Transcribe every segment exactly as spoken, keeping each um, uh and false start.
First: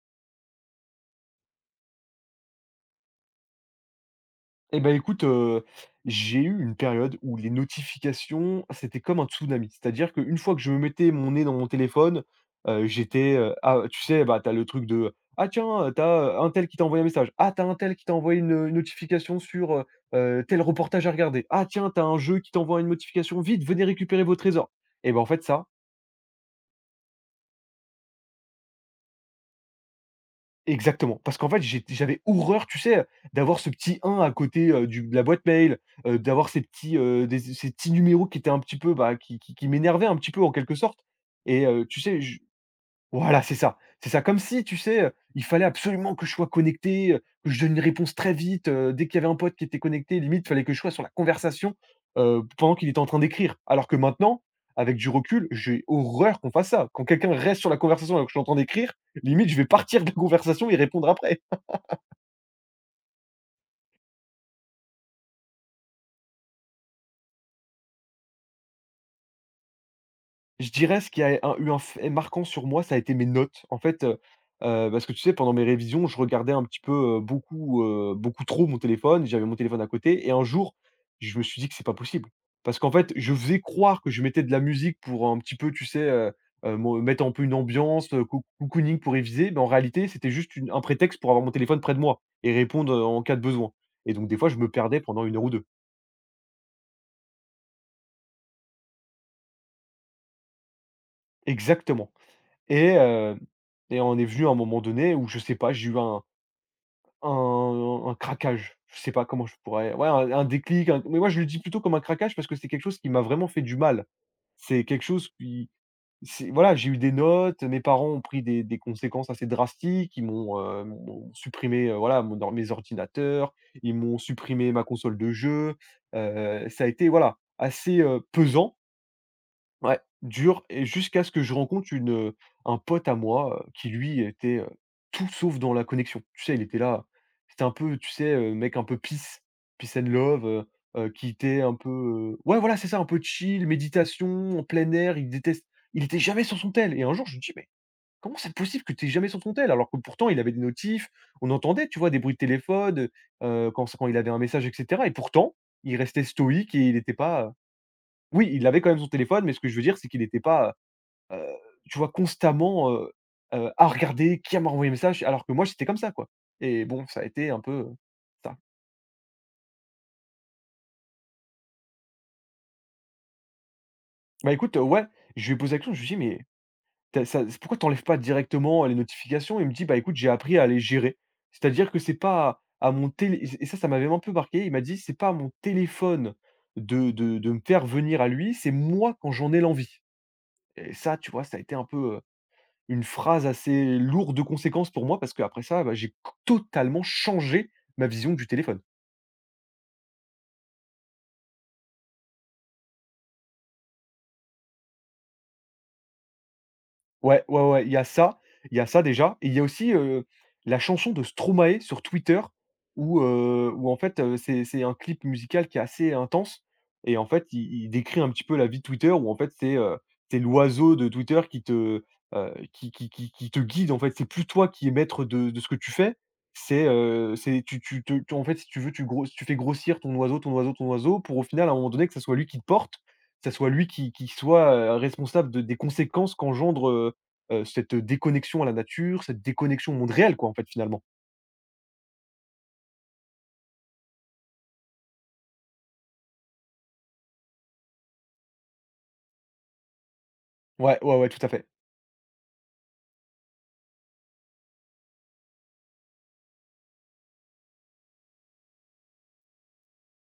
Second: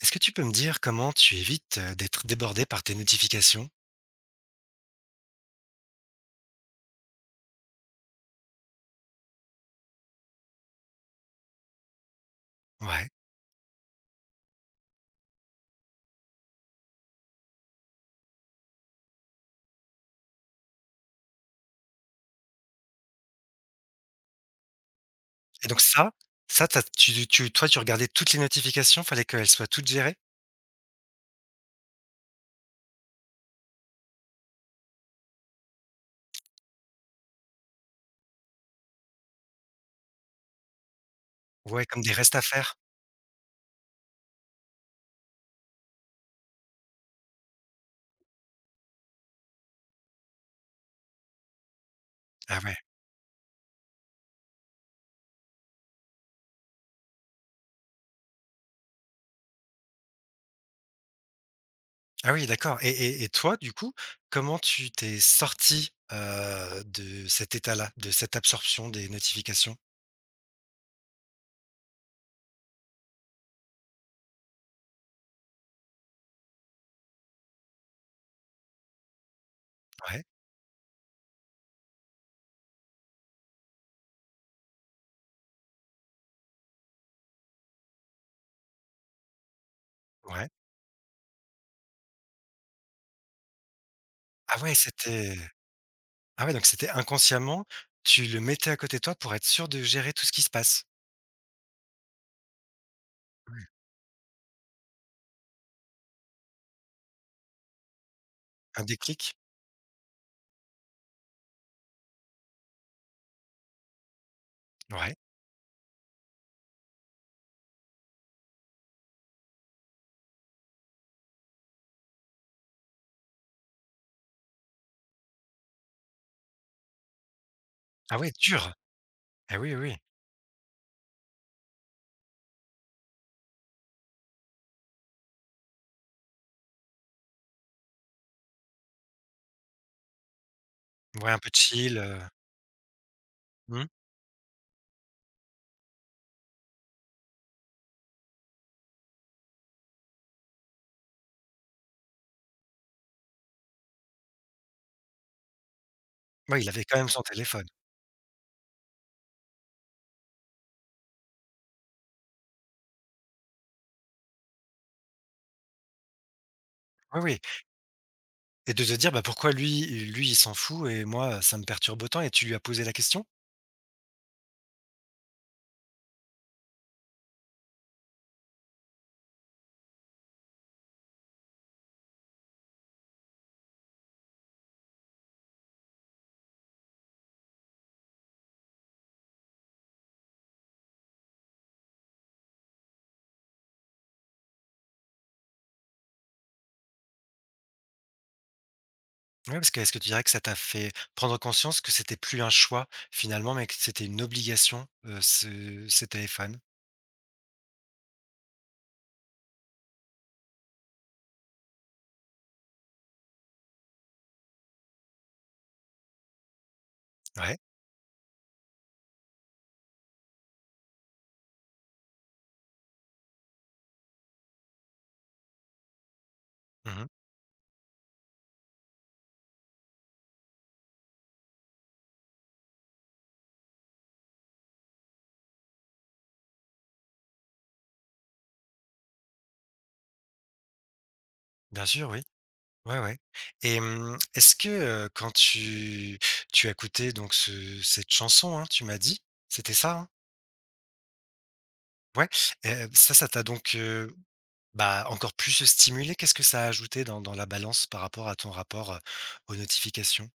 Est-ce que tu peux me dire comment tu évites, heu, d'être débordé par tes notifications? Eh ben, écoute, heu, j'ai eu une période où les notifications, c'était comme un tsunami. C'est-à-dire qu'une fois que je me mettais mon nez dans mon téléphone, heu, Ouais, j'étais, heu, ah, tu sais, bah, t'as le truc de: «Ah tiens, heu, tu as, un tel qui t'a envoyé un message. Ah, t'as un tel qui t'a envoyé une, une notification sur, heu heu, tel reportage à regarder. Ah tiens, t'as un jeu qui t'envoie une notification: "Vite, venez récupérer vos trésors"». Et ben en fait ça, et donc ça ça, tu tu tu toi, tu regardais toutes les notifications, fallait qu'elles soient toutes gérées? exactement, parce qu'en fait, j'ai j'avais horreur, tu sais, d'avoir ce petit un à côté, heu, du de la boîte mail, heu, d'avoir ces petits, heu, des ces petits numéros qui étaient un petit peu, bah, qui qui qui m'énervaient un petit peu en quelque sorte et Ouais, heu, comme tu des sais, restes à faire? voilà, c'est ça. C'est ça, comme si, tu sais, heu, il fallait absolument que je sois connecté, heu, que je donne une réponse très vite, heu, dès qu'il y avait un pote qui était connecté, limite, il fallait que je sois sur la conversation, heu, Ah pendant ouais. qu'il était en train d'écrire. Alors que maintenant, avec du recul, j'ai horreur qu'on fasse ça. Quand quelqu'un reste sur la conversation alors que je suis en train d'écrire, limite, je vais partir de la conversation et répondre après. Ah oui, d'accord, et et et toi, du coup, comment tu t'es sorti heu, de cet état-là, de cette absorption des notifications? Je dirais ce qui a un eu un fait marquant sur moi, ça a été mes notes. En fait, heu, heu, parce que tu sais, pendant mes révisions, je regardais un petit peu, heu, beaucoup, heu, beaucoup trop mon téléphone. J'avais mon téléphone à Ouais, côté et un jour, je me suis dit que c'est pas possible. Parce qu'en fait, je faisais croire que je mettais de la musique pour un petit peu, tu sais, heu, heu, me mettre un peu une ambiance, heu, coo cocooning pour réviser, mais en réalité, c'était ouais. juste une un prétexte pour avoir mon téléphone près de moi et répondre, heu, en cas de besoin et donc des fois, je Ah me ouais, perdais pendant c'était une heure ou deux. ah ouais, donc c'était inconsciemment, tu le mettais à côté de toi pour être sûr de gérer tout ce qui se passe? Exactement, et heu Ouais. et on est venu à un moment donné où je sais pas, j'ai eu un Un un craquage, Un je sais pas déclic? comment je pourrais ouais, un un déclic, un mais moi je le dis plutôt comme un craquage parce que c'est quelque chose qui m'a vraiment fait du mal. C'est quelque Ouais. chose qui c'est voilà, j'ai eu des notes, mes parents ont pris des des conséquences assez drastiques, ils m'ont, heu, m'ont supprimé, heu, voilà, mon or mes ordinateurs, ils m'ont supprimé ma console de jeu, heu, ça a été voilà, assez, Ah heu, ouais, dur! pesant. Ah oui, oui, oui. Ouais, dur, et jusqu'à ce que je rencontre une, heu, un pote à moi, heu, qui lui était, heu, tout sauf dans la connexion. Tu sais, il était là, c'était un peu, tu sais, heu, mec un peu peace, peace and love, heu heu, qui Ouais, un peu était un peu, chill, heu, heu ouais, voilà, c'est ça, un peu chill, mmh. méditation, en plein air, il déteste il était jamais sur son tel et un jour je me dis: «Mais comment c'est possible que tu es jamais sur son tel?» alors que pourtant il avait des notifs, on entendait, tu vois, des bruits de téléphone, heu quand quand il avait un message et cetera et pourtant, il restait Oui, il stoïque avait et il quand même était son pas, téléphone. oui, il avait quand même son téléphone, mais ce que je veux dire, c'est qu'il n'était pas, heu tu vois, constamment, heu heu, à regarder qui m'a envoyé un message, alors que moi, j'étais comme ça, quoi. Et bon, Oui, ça a oui, été un peu, heu, ça. et de se dire, bah, pourquoi lui lui il s'en fout et moi ça me perturbe autant, et tu lui as posé la question? Bah, écoute, euh, ouais, je lui ai posé la question, je lui ai dit: «Mais tu ça pourquoi t'enlèves pas directement les notifications?» Il me dit: «Bah, écoute, j'ai appris à les gérer. C'est-à-dire que c'est pas à mon télé» et ça, ça m'avait un peu marqué. Il m'a dit: «C'est pas à mon téléphone de de de me faire venir à lui, c'est moi quand j'en ai l'envie» et ça, tu vois, ça a été un peu, une phrase assez lourde de conséquences pour moi parce qu'après ça, bah, j'ai c totalement changé ma vision du téléphone. Ouais, parce que est-ce que tu dirais que ça t'a fait prendre conscience que c'était plus un choix finalement, mais que c'était une obligation, heu, ce ces téléphones? Ouais, ouais, ouais, il y a ça, il y a ça déjà et il y a aussi, heu, la chanson de Stromae sur Twitter où, heu, où en fait, heu, c'est c'est un clip musical qui est assez intense et en fait, Ouais. il il décrit un petit peu la vie de Twitter où en fait, c'est, heu, c'est l'oiseau de Twitter qui te, heu, qui qui qui qui te guide en fait. C'est plus toi qui es maître de de ce que tu fais, c'est, Mmh. heu, c'est tu tu te tu en fait, si tu veux, tu gros tu fais grossir ton oiseau, ton oiseau, ton oiseau pour au final, à un moment donné, que ça soit lui qui te porte, que ça soit lui qui qui soit, heu, responsable de des conséquences qu'engendre, Heu, cette déconnexion à la nature, cette déconnexion au monde réel quoi, en fait, finalement. Bien sûr, oui. Ouais, ouais, et mmh, est-ce que, heu, quand tu tu as écouté donc ce cette chanson, hein, tu m'as dit? C'était ça, hein? Ouais, ouais, ouais, tout à fait. Ouais, heu, ça, ça t'a donc bah encore plus stimulé, qu'est-ce que ça a ajouté dans dans la balance par rapport à ton rapport, heu, aux notifications?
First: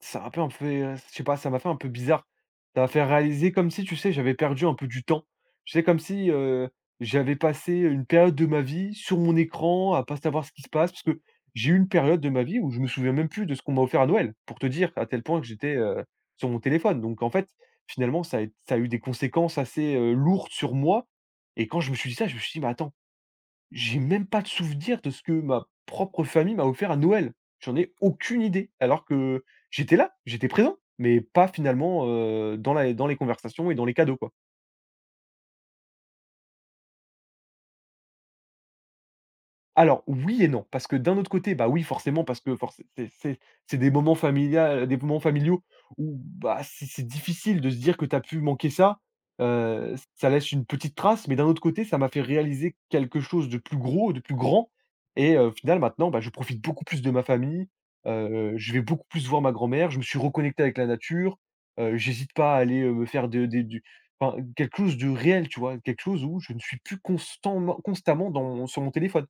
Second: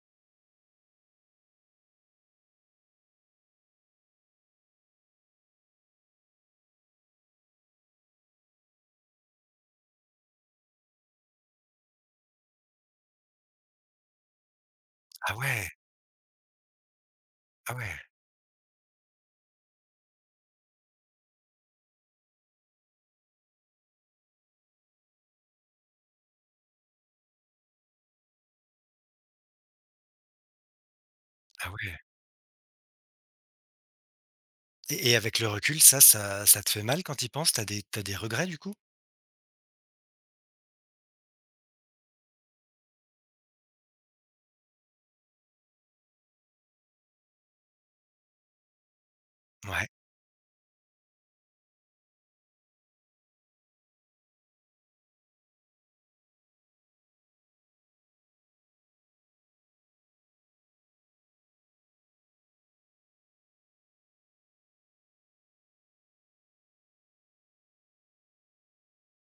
Ça a un peu un fait, heu, je sais pas, ça m'a fait un peu bizarre. Ça m'a fait réaliser comme si, tu sais, j'avais perdu un peu du temps. Tu sais, comme si, heu, j'avais passé, une période de ma vie sur mon écran à pas savoir ce qui se passe, parce que j'ai eu une période de ma vie où je me souviens même plus de ce qu'on m'a offert à Noël, pour te dire à tel Ah point que ouais, j'étais, heu, sur mon téléphone. Donc en fait, ah ouais, finalement, ça a ça a eu des conséquences assez, heu, lourdes sur moi et quand je me suis dit ça, je me suis dit: «Mais attends, j'ai même pas de souvenir de ce que ma propre famille m'a offert à Noël. J'en ai aucune idée. Alors que j'étais là, j'étais présent, mais pas ah ouais, finalement, heu, dans la dans les conversations et dans les cadeaux, quoi. et et avec le recul, ça ça ça te fait mal quand tu y penses? T'as des t'as des regrets, du coup? Alors oui et non, parce que d'un autre côté, bah oui, forcément, parce que forc c'est c'est c'est des moments familiaux des moments familiaux où, bah, c'est c'est difficile de se dire que tu as pu manquer ça. Ouais. Heu, ça laisse une petite trace, mais d'un autre côté, ça m'a fait réaliser quelque chose de plus gros, de plus grand et heu, au final, maintenant, bah, je profite beaucoup plus de ma famille. Heu, je vais beaucoup plus voir ma grand-mère. Je me suis reconnecté avec la nature. Heu, j'hésite pas à aller, heu, me faire de des du enfin, quelque chose de réel, tu vois? Quelque chose où je ne suis plus constamment constamment dans sur mon téléphone.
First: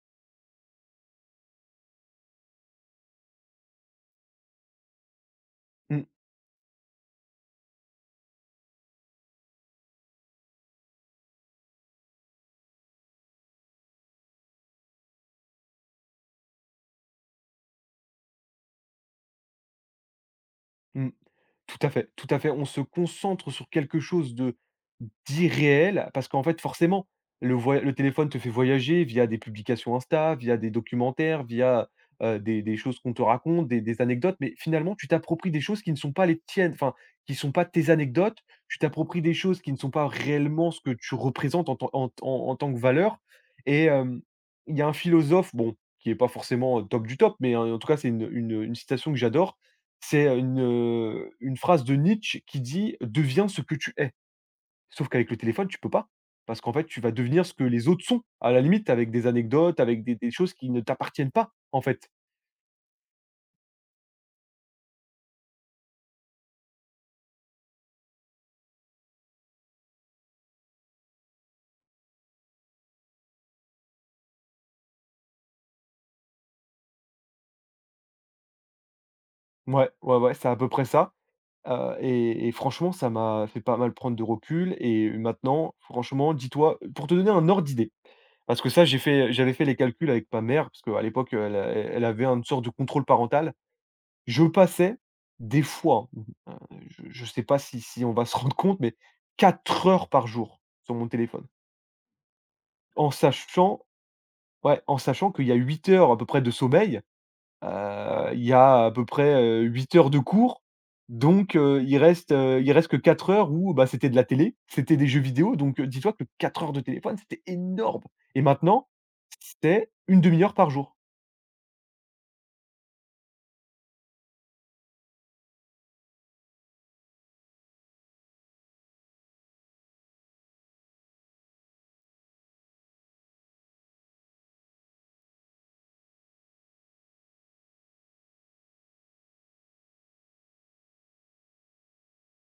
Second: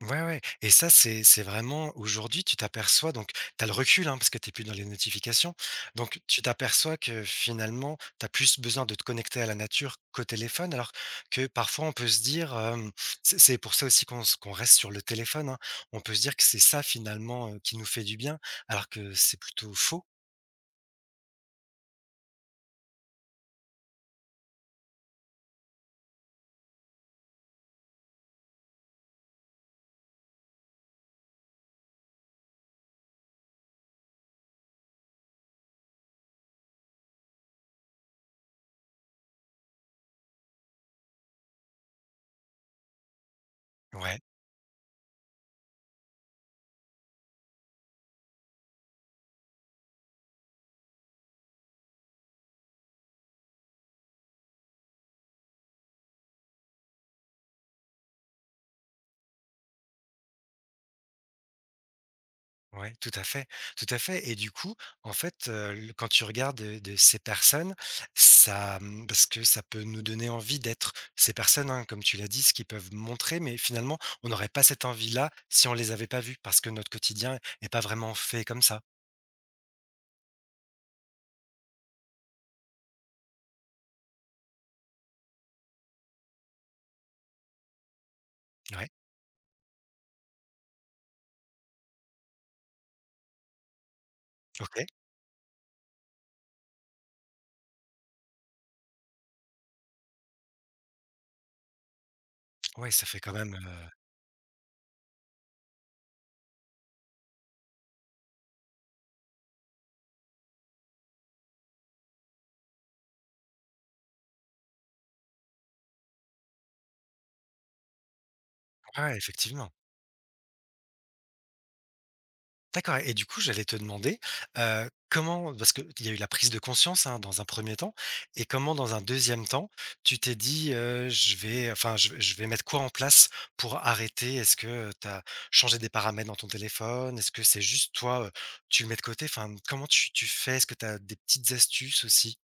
Ouais, ouais, et ça, c'est c'est vraiment aujourd'hui, tu t'aperçois donc tu as le recul, hein, parce que tu plus dans les notifications. Mmh. Donc tu t'aperçois que finalement, tu as plus besoin de te connecter à la nature qu'au téléphone, alors que parfois on peut se dire, hem, c'est c'est pour ça aussi qu'on s qu'on reste sur le téléphone, hein. On peut se dire que c'est ça finalement, heu, qui nous fait du bien, alors que c'est plutôt faux. Mmh. Tout à fait, tout à fait. On se concentre sur quelque chose de d'irréel parce qu'en fait, forcément, le voya le téléphone te fait voyager via des publications Insta, via des documentaires, via, heu, des des choses qu'on te raconte, des des anecdotes, mais finalement, tu t'appropries des choses qui ne sont pas les tiennes, enfin, qui ne sont pas tes anecdotes. Tu t'appropries des choses qui ne sont pas réellement ce que tu représentes en tant en tant en tant que valeur et Ouais. hem, il y a un philosophe, bon, qui est pas forcément, heu, top du top, mais en en tout cas, c'est une une une citation que j'adore, c'est, heu, une, heu, une phrase de Nietzsche qui dit: «Deviens ce que tu es». Sauf qu'avec le téléphone, tu peux pas. Parce qu'en fait, tu vas devenir ce que les autres sont, à la limite avec des anecdotes, avec des des choses qui ne t'appartiennent pas, en fait. Ouais, tout à fait, tout à fait, et du coup, en fait, heu, le quand tu regardes, heu, de ces personnes, ça, mmh, parce que ça peut nous donner envie d'être ces personnes, hein, comme tu l'as dit, ce qu'ils peuvent montrer, mais finalement, on n'aurait pas cette envie-là si on les avait pas vues parce que notre quotidien n'est pas vraiment fait comme ça. Ouais, ouais, ouais, c'est à peu près ça, heu et et franchement, ça m'a fait pas mal prendre de recul et maintenant, franchement, dis-toi pour te donner un ordre d'idée, parce que ça, Ouais, j'ai fait j'avais fait les calculs avec ma mère, parce qu'à l'époque, elle a elle avait une sorte de contrôle parental. Je OK. passais des fois, hein, je je sais pas si si on va se rendre compte, mais quatre heures par jour sur mon téléphone. Ouais, ça En fait quand même, sachant, heu ouais, en sachant qu'il y a huit heures à peu près de sommeil, heu, il y a à peu près, heu, huit heures de cours, donc heu, il reste, heu, il reste que quatre heures où, bah, c'était de la télé, c'était des jeux vidéo, donc heu, dis-toi que quatre heures de téléphone, c'était énorme et maintenant, ouais, effectivement. c'est une demi heure par jour. D'accord, et du coup, j'allais te demander, heu, comment parce qu'il y a eu la prise de conscience, hein, dans un premier temps, et comment dans un deuxième temps, tu t'es dit, heu: «Je vais enfin, je vais je vais mettre quoi en place pour arrêter?» Est-ce que, heu, tu as changé des paramètres dans ton téléphone? Est-ce que c'est juste toi, heu, tu le mets de côté? Enfin, comment tu tu fais? Est-ce que tu as des petites astuces aussi?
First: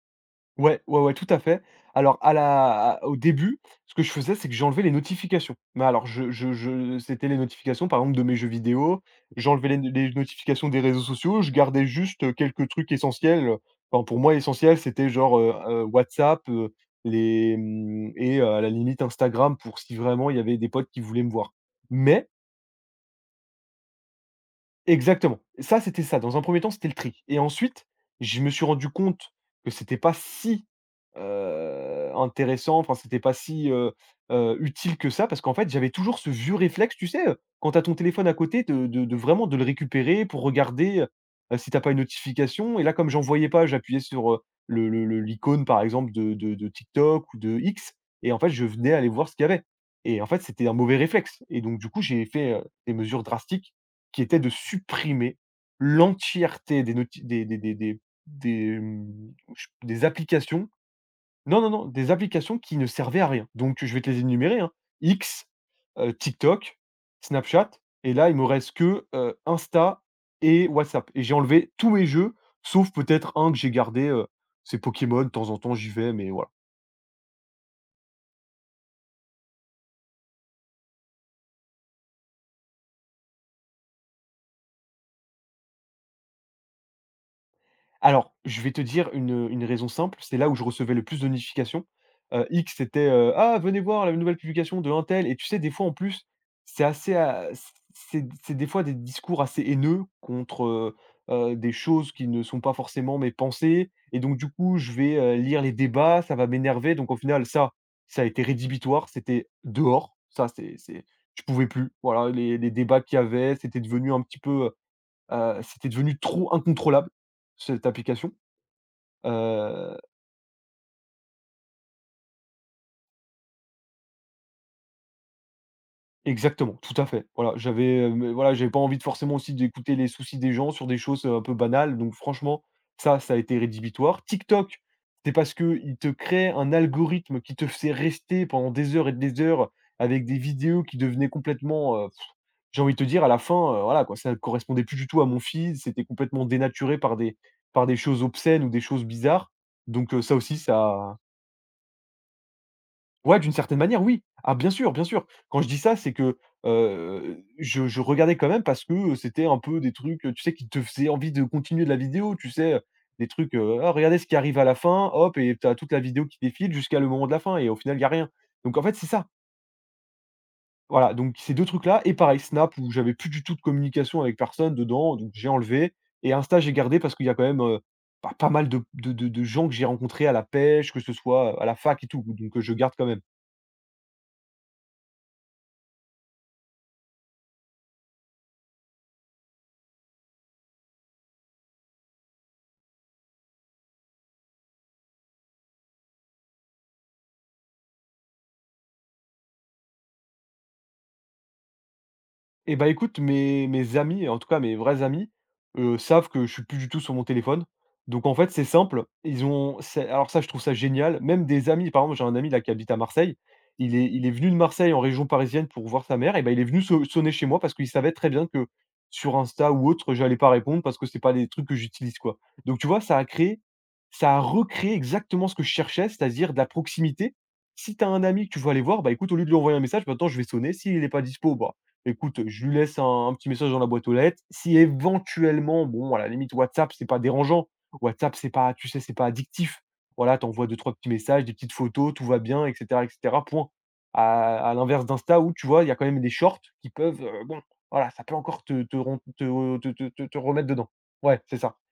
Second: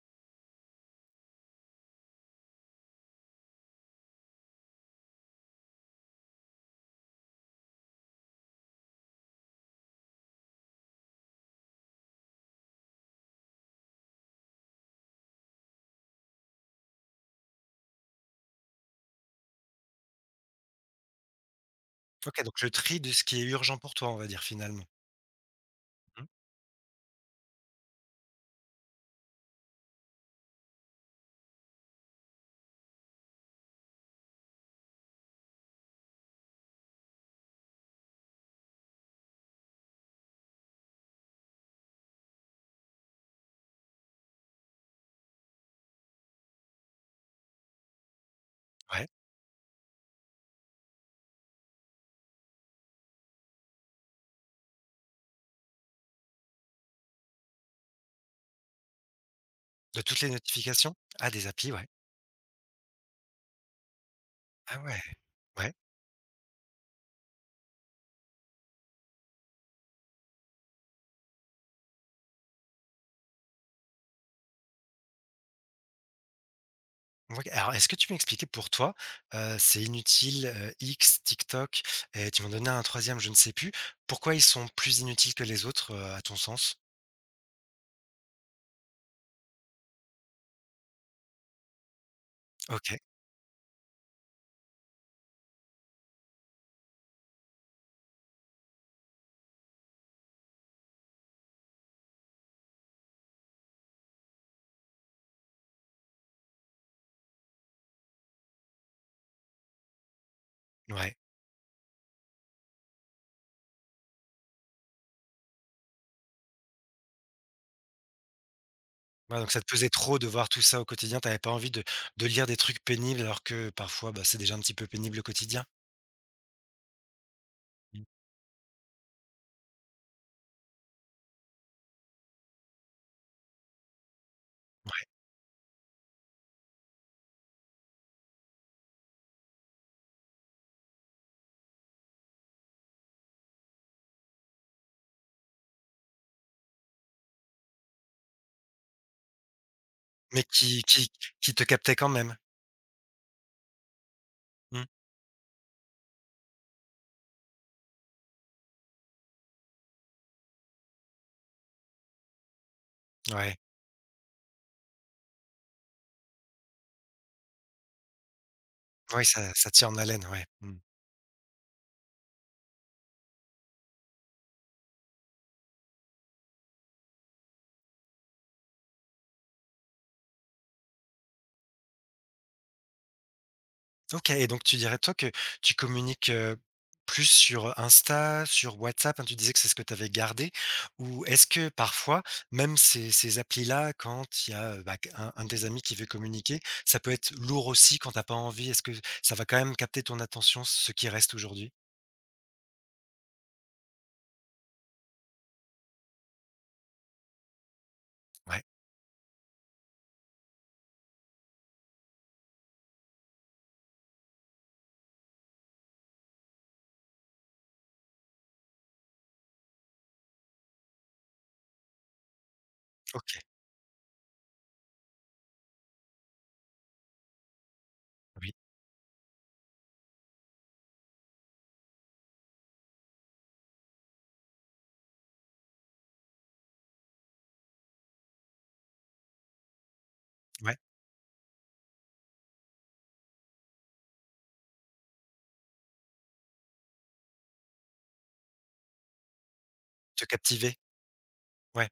Ouais, ouais, ouais, tout à fait. Alors à la à au début, ce que je faisais, c'est que j'enlevais les notifications. Mais alors je je je c'était les notifications, par exemple, de mes jeux vidéo, j'enlevais les les notifications des réseaux sociaux, je gardais juste, heu, quelques trucs essentiels, enfin pour moi essentiel, c'était genre, heu heu, WhatsApp, heu, les, mmh et heu, à la limite Instagram pour si vraiment il y avait des potes qui voulaient me voir. Mais OK, donc le tri de ce qui est urgent pour toi, on va dire, finalement. exactement. Ça, c'était ça. Mmh. Dans un premier temps, c'était le tri et ensuite, je me suis rendu compte que c'était pas si, heu, intéressant, enfin, c'était pas si, heu heu, utile que ça parce qu'en fait, j'avais toujours ce vieux réflexe, tu sais, heu, quand t'as ton téléphone à côté, de de de vraiment de le récupérer pour regarder, heu si t'as pas une notification et là, comme j'en voyais pas, j'appuyais sur, heu, le le le l'icône, par exemple, de de de TikTok ou de X et en fait, je venais Ouais. aller voir ce qu'il y avait et en fait, c'était un mauvais réflexe et donc du coup, j'ai fait, heu, des mesures drastiques qui était de supprimer l'entièreté des noti des des des des des, mmh, ch De des toutes les applications. notifications? Ah, des Non, applis, non, non, ouais. des applications qui ne servaient à rien. Donc, je vais te les énumérer, hein. Ah ouais. X, Ouais. heu, TikTok, Snapchat et là, il me reste que, heu, Insta et WhatsApp et j'ai enlevé tous mes jeux, sauf peut-être un que j'ai gardé, heu, c'est Pokémon, de temps en temps, j'y vais, mais voilà. OK, alors est-ce que tu peux m'expliquer pour toi, heu, c'est inutile, heu, X, TikTok, et tu m'en donnais un troisième, je ne sais plus. Pourquoi ils sont plus inutiles que les autres, heu, à ton sens? Alors, je vais te dire une, une raison simple, c'est là où je recevais le plus de notifications. Heu, X OK, c'était, heu: «Ah venez voir la nouvelle publication de untel» et tu sais des fois en plus, c'est assez à c c'est c'est des fois des discours assez haineux contre, heu heu, des choses qui ne sont pas forcément mes pensées et donc du coup je vais, heu, lire les débats, ça va m'énerver donc au final ça, ça a été rédhibitoire, c'était dehors, ça c'est c'est ouais. je pouvais plus. Voilà les les débats qu'il y avait, c'était devenu un petit peu, Heu, c'était devenu trop incontrôlable, cette application. Ouais, donc ça te pesait Heu, trop de voir tout ça au quotidien. T'avais pas envie de de lire des trucs pénibles alors que parfois, bah, c'est déjà un petit peu pénible au quotidien? exactement, tout à fait. Voilà, j'avais, Mmh, heu, mais voilà, j'avais pas envie de forcément aussi d'écouter les soucis des gens sur des choses, heu, un peu banales, donc franchement, ça, ça a été rédhibitoire. TikTok, ouais, c'est parce que il te crée un algorithme qui te fait rester pendant des heures et des heures avec des vidéos qui devenaient complètement, heu, j'ai envie de te dire à la fin, heu, voilà quoi, ça correspondait plus du tout à mon feed, c'était complètement dénaturé par des par des choses obscènes ou des choses bizarres, donc heu, ça mais aussi qui qui ça qui te captait quand même? ouais, d'une certaine manière, oui. Ah, bien Mmh, sûr, bien sûr. Quand je dis ça, c'est que, heu, je je regardais quand même parce que, c'était un peu des trucs, tu sais, qui te faisaient envie de continuer de la vidéo, tu sais? Des trucs, ouais. heu: «Ah, regardez ce qui arrive à la fin», hop et tu as toute la vidéo qui défile jusqu'à le moment de la fin et au final, il y a rien. Donc en fait, c'est Oui, ça. ça ça tient en haleine, ouais. Mmh. Voilà, donc ces deux trucs-là et pareil, Snap où j'avais plus du tout de communication avec personne dedans, donc j'ai enlevé et Insta, j'ai gardé parce qu'il y a quand même, heu, bah, pas mal de de de de gens que j'ai rencontrés à la pêche, que ce soit, à la fac et tout, donc heu, je garde quand même. OK, et donc tu dirais, toi, que tu communiques, heu, plus sur Insta, sur WhatsApp, hein, tu disais que c'est ce que tu avais gardé, ou est-ce que parfois, même ces ces applis-là, quand il y a, heu, bah, un un de tes amis qui veut communiquer, ça peut être lourd aussi quand t'as pas envie? Est-ce que ça va quand même capter ton attention, ce qui reste aujourd'hui? Eh bah, écoute, mes mes amis, en tout cas mes vrais amis, heu, savent que je suis plus du tout sur mon téléphone. Donc en fait, Ouais, c'est simple, ils ont c'est alors ça, je trouve ça génial, même des amis, par exemple, j'ai un ami là qui habite à Marseille, il est il est venu de Marseille en région parisienne pour voir sa mère et ben il est venu sau sonner chez moi parce qu'il savait très bien que sur Insta ou autre, j'allais pas répondre parce que c'est pas les trucs que j'utilise, quoi. Donc tu vois, ça a OK, créé ça a recréé exactement ce que je cherchais, c'est-à-dire de la proximité. Si tu as un ami que oui, tu veux aller voir, bah, écoute, au lieu de lui envoyer un message, maintenant je vais sonner, s'il est pas dispo, bah écoute, je lui laisse un un petit message dans la boîte aux lettres. Si éventuellement, bon, à la limite, WhatsApp, c'est pas dérangeant. WhatsApp, c'est pas, tu sais, c'est pas addictif. Voilà, t'envoies ouais, deux trois petits messages, des petites photos, tout va bien, et cetera, et cetera, point. À à l'inverse d'Insta où, tu vois, il y a quand même des shorts qui peuvent, heu, bon, voilà, ça peut encore te te ren te te te te te te remettre captiver? dedans. Ouais, c'est ça. Ouais.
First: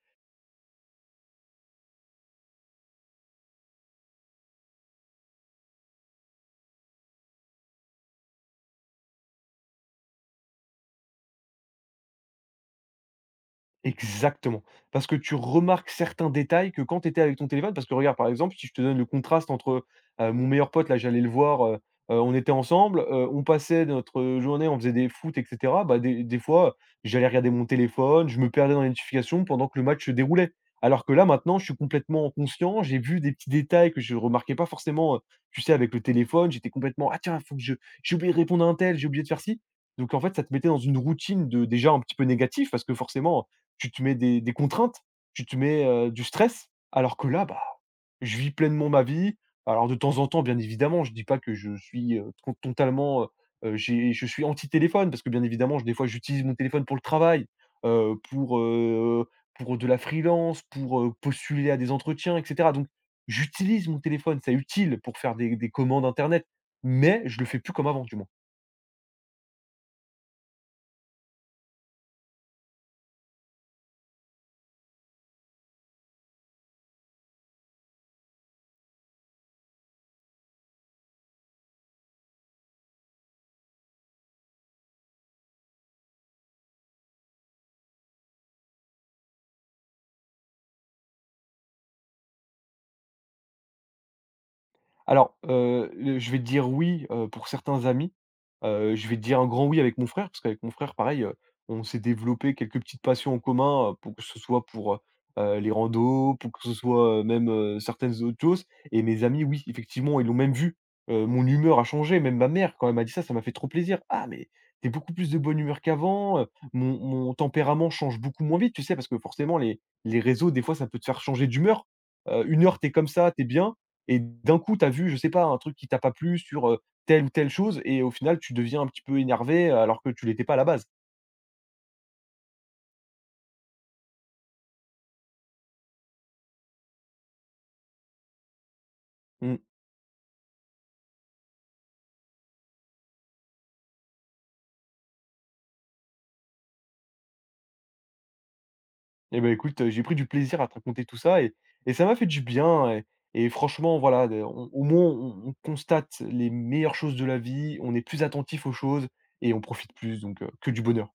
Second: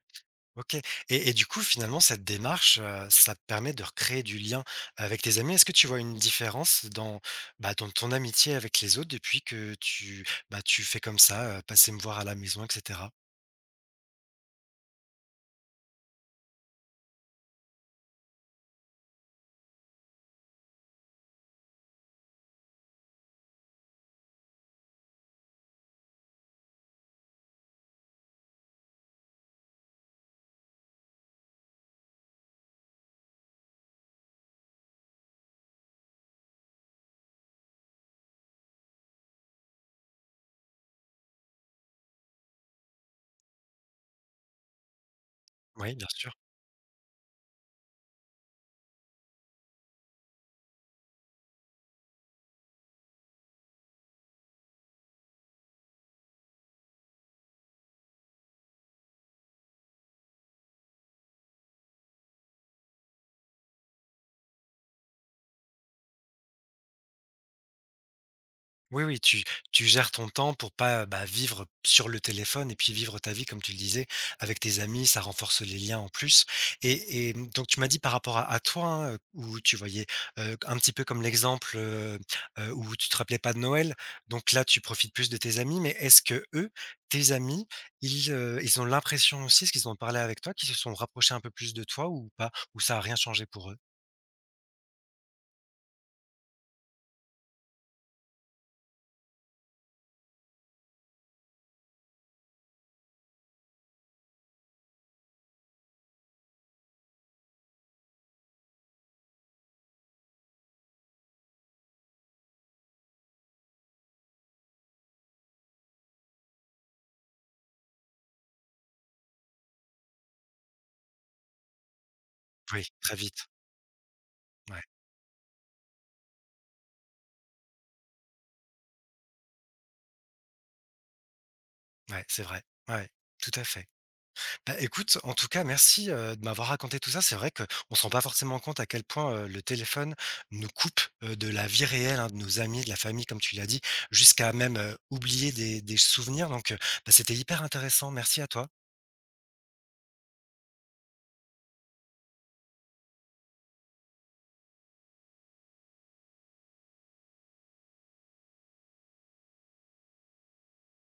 OK, et et du coup, finalement, cette démarche, heu, ça te permet de recréer du lien avec tes amis. Est-ce que tu vois une différence dans, bah, dans ton amitié avec les autres depuis que tu, bah, tu fais comme ça, heu, «Passez me voir à la maison» et cetera? Exactement. Parce que tu remarques certains détails que quand tu étais avec ton téléphone parce que regarde, par exemple, si je te donne le contraste entre, heu, mon meilleur pote là, j'allais le voir, heu heu, on était ensemble, heu, on passait notre, journée, on faisait des foot et cetera. Bah, des des fois, j'allais regarder mon téléphone, je me perdais dans les notifications pendant que le match se déroulait. Alors que là, maintenant, je suis complètement conscient, j'ai vu des petits détails que je remarquais pas forcément, heu, tu sais, avec le téléphone, j'étais complètement: «Ah tiens, faut que je j'ai oublié de répondre à untel, j'ai oublié de faire ci». Donc en fait, ça te mettait dans une routine de déjà un petit peu négatif parce que forcément tu te mets des des contraintes, tu te mets, Oui, bien heu, du sûr. stress, alors que là, bah, je vis pleinement ma vie. Alors de temps en temps, bien évidemment, je dis pas que je suis, heu, con totalement, heu heu, j'ai je suis anti-téléphone parce que bien évidemment, je des fois, j'utilise mon téléphone pour le travail, heu, pour, heu, pour de la freelance, pour, heu, postuler à des entretiens et cetera. Donc j'utilise mon téléphone, c'est utile pour faire des des commandes internet, mais je le fais plus comme avant, du moins. Oui, oui, tu tu gères ton temps pour pas, bah, vivre sur le téléphone et puis vivre ta vie, comme tu le disais, avec tes amis, ça renforce les liens en plus, et et mmh, donc tu m'as dit par rapport à à toi, hein, heu, où tu voyais, heu, un petit peu comme l'exemple, heu heu, où tu te rappelais pas de Noël, donc là, tu profites plus de tes amis, mais est-ce que eux, tes amis, ils, heu, ils ont l'impression aussi, parce qu'ils ont parlé avec toi, qu'ils se sont rapprochés un peu plus de toi ou pas? Ou ça a rien changé pour eux? Alors, heu, le je vais te dire oui, heu, pour certains amis. Heu, je vais te dire un grand oui avec mon frère, parce qu'avec mon frère, pareil, heu, on s'est développé quelques petites passions en commun, heu, pour que ce soit pour, heu les randos, pour que ce soit, heu, même, heu, certaines autres choses et mes amis, oui, effectivement, ils l'ont même vu. Heu, mon humeur a changé, même ma mère, quand elle m'a dit ça, ça m'a fait trop plaisir: «Ah mais t'es beaucoup plus de bonne humeur qu'avant, heu, mon mon tempérament change beaucoup moins vite», tu sais? Parce que forcément les les réseaux, des fois, ça peut te faire changer d'humeur. Heu, une heure, Oui, t'es comme très ça, t'es vite. bien et d'un coup, Ouais, tu as vu, je sais pas, un truc qui t'a pas plu sur, heu, telle ou telle chose et au final, tu deviens un petit peu énervé, alors que tu l'étais pas à la base. ouais, c'est vrai. Ouais, tout à fait. Bah, écoute, en tout cas, merci, heu, de m'avoir raconté tout ça. C'est vrai qu'on ne se rend pas forcément compte à quel point, heu, Mmh. le téléphone nous coupe, heu, de la vie réelle, hein, de nos amis, de la famille, comme tu l'as dit, jusqu'à même, heu, oublier des des souvenirs donc heu, bah, c'était hyper intéressant. Merci à toi. Et ben écoute, heu, j'ai pris du plaisir à te raconter tout ça et et ça m'a fait du bien et et franchement, voilà, de on au moins, on on constate les meilleures choses de la vie, on est plus attentif aux choses et on profite plus, donc heu, que du bonheur.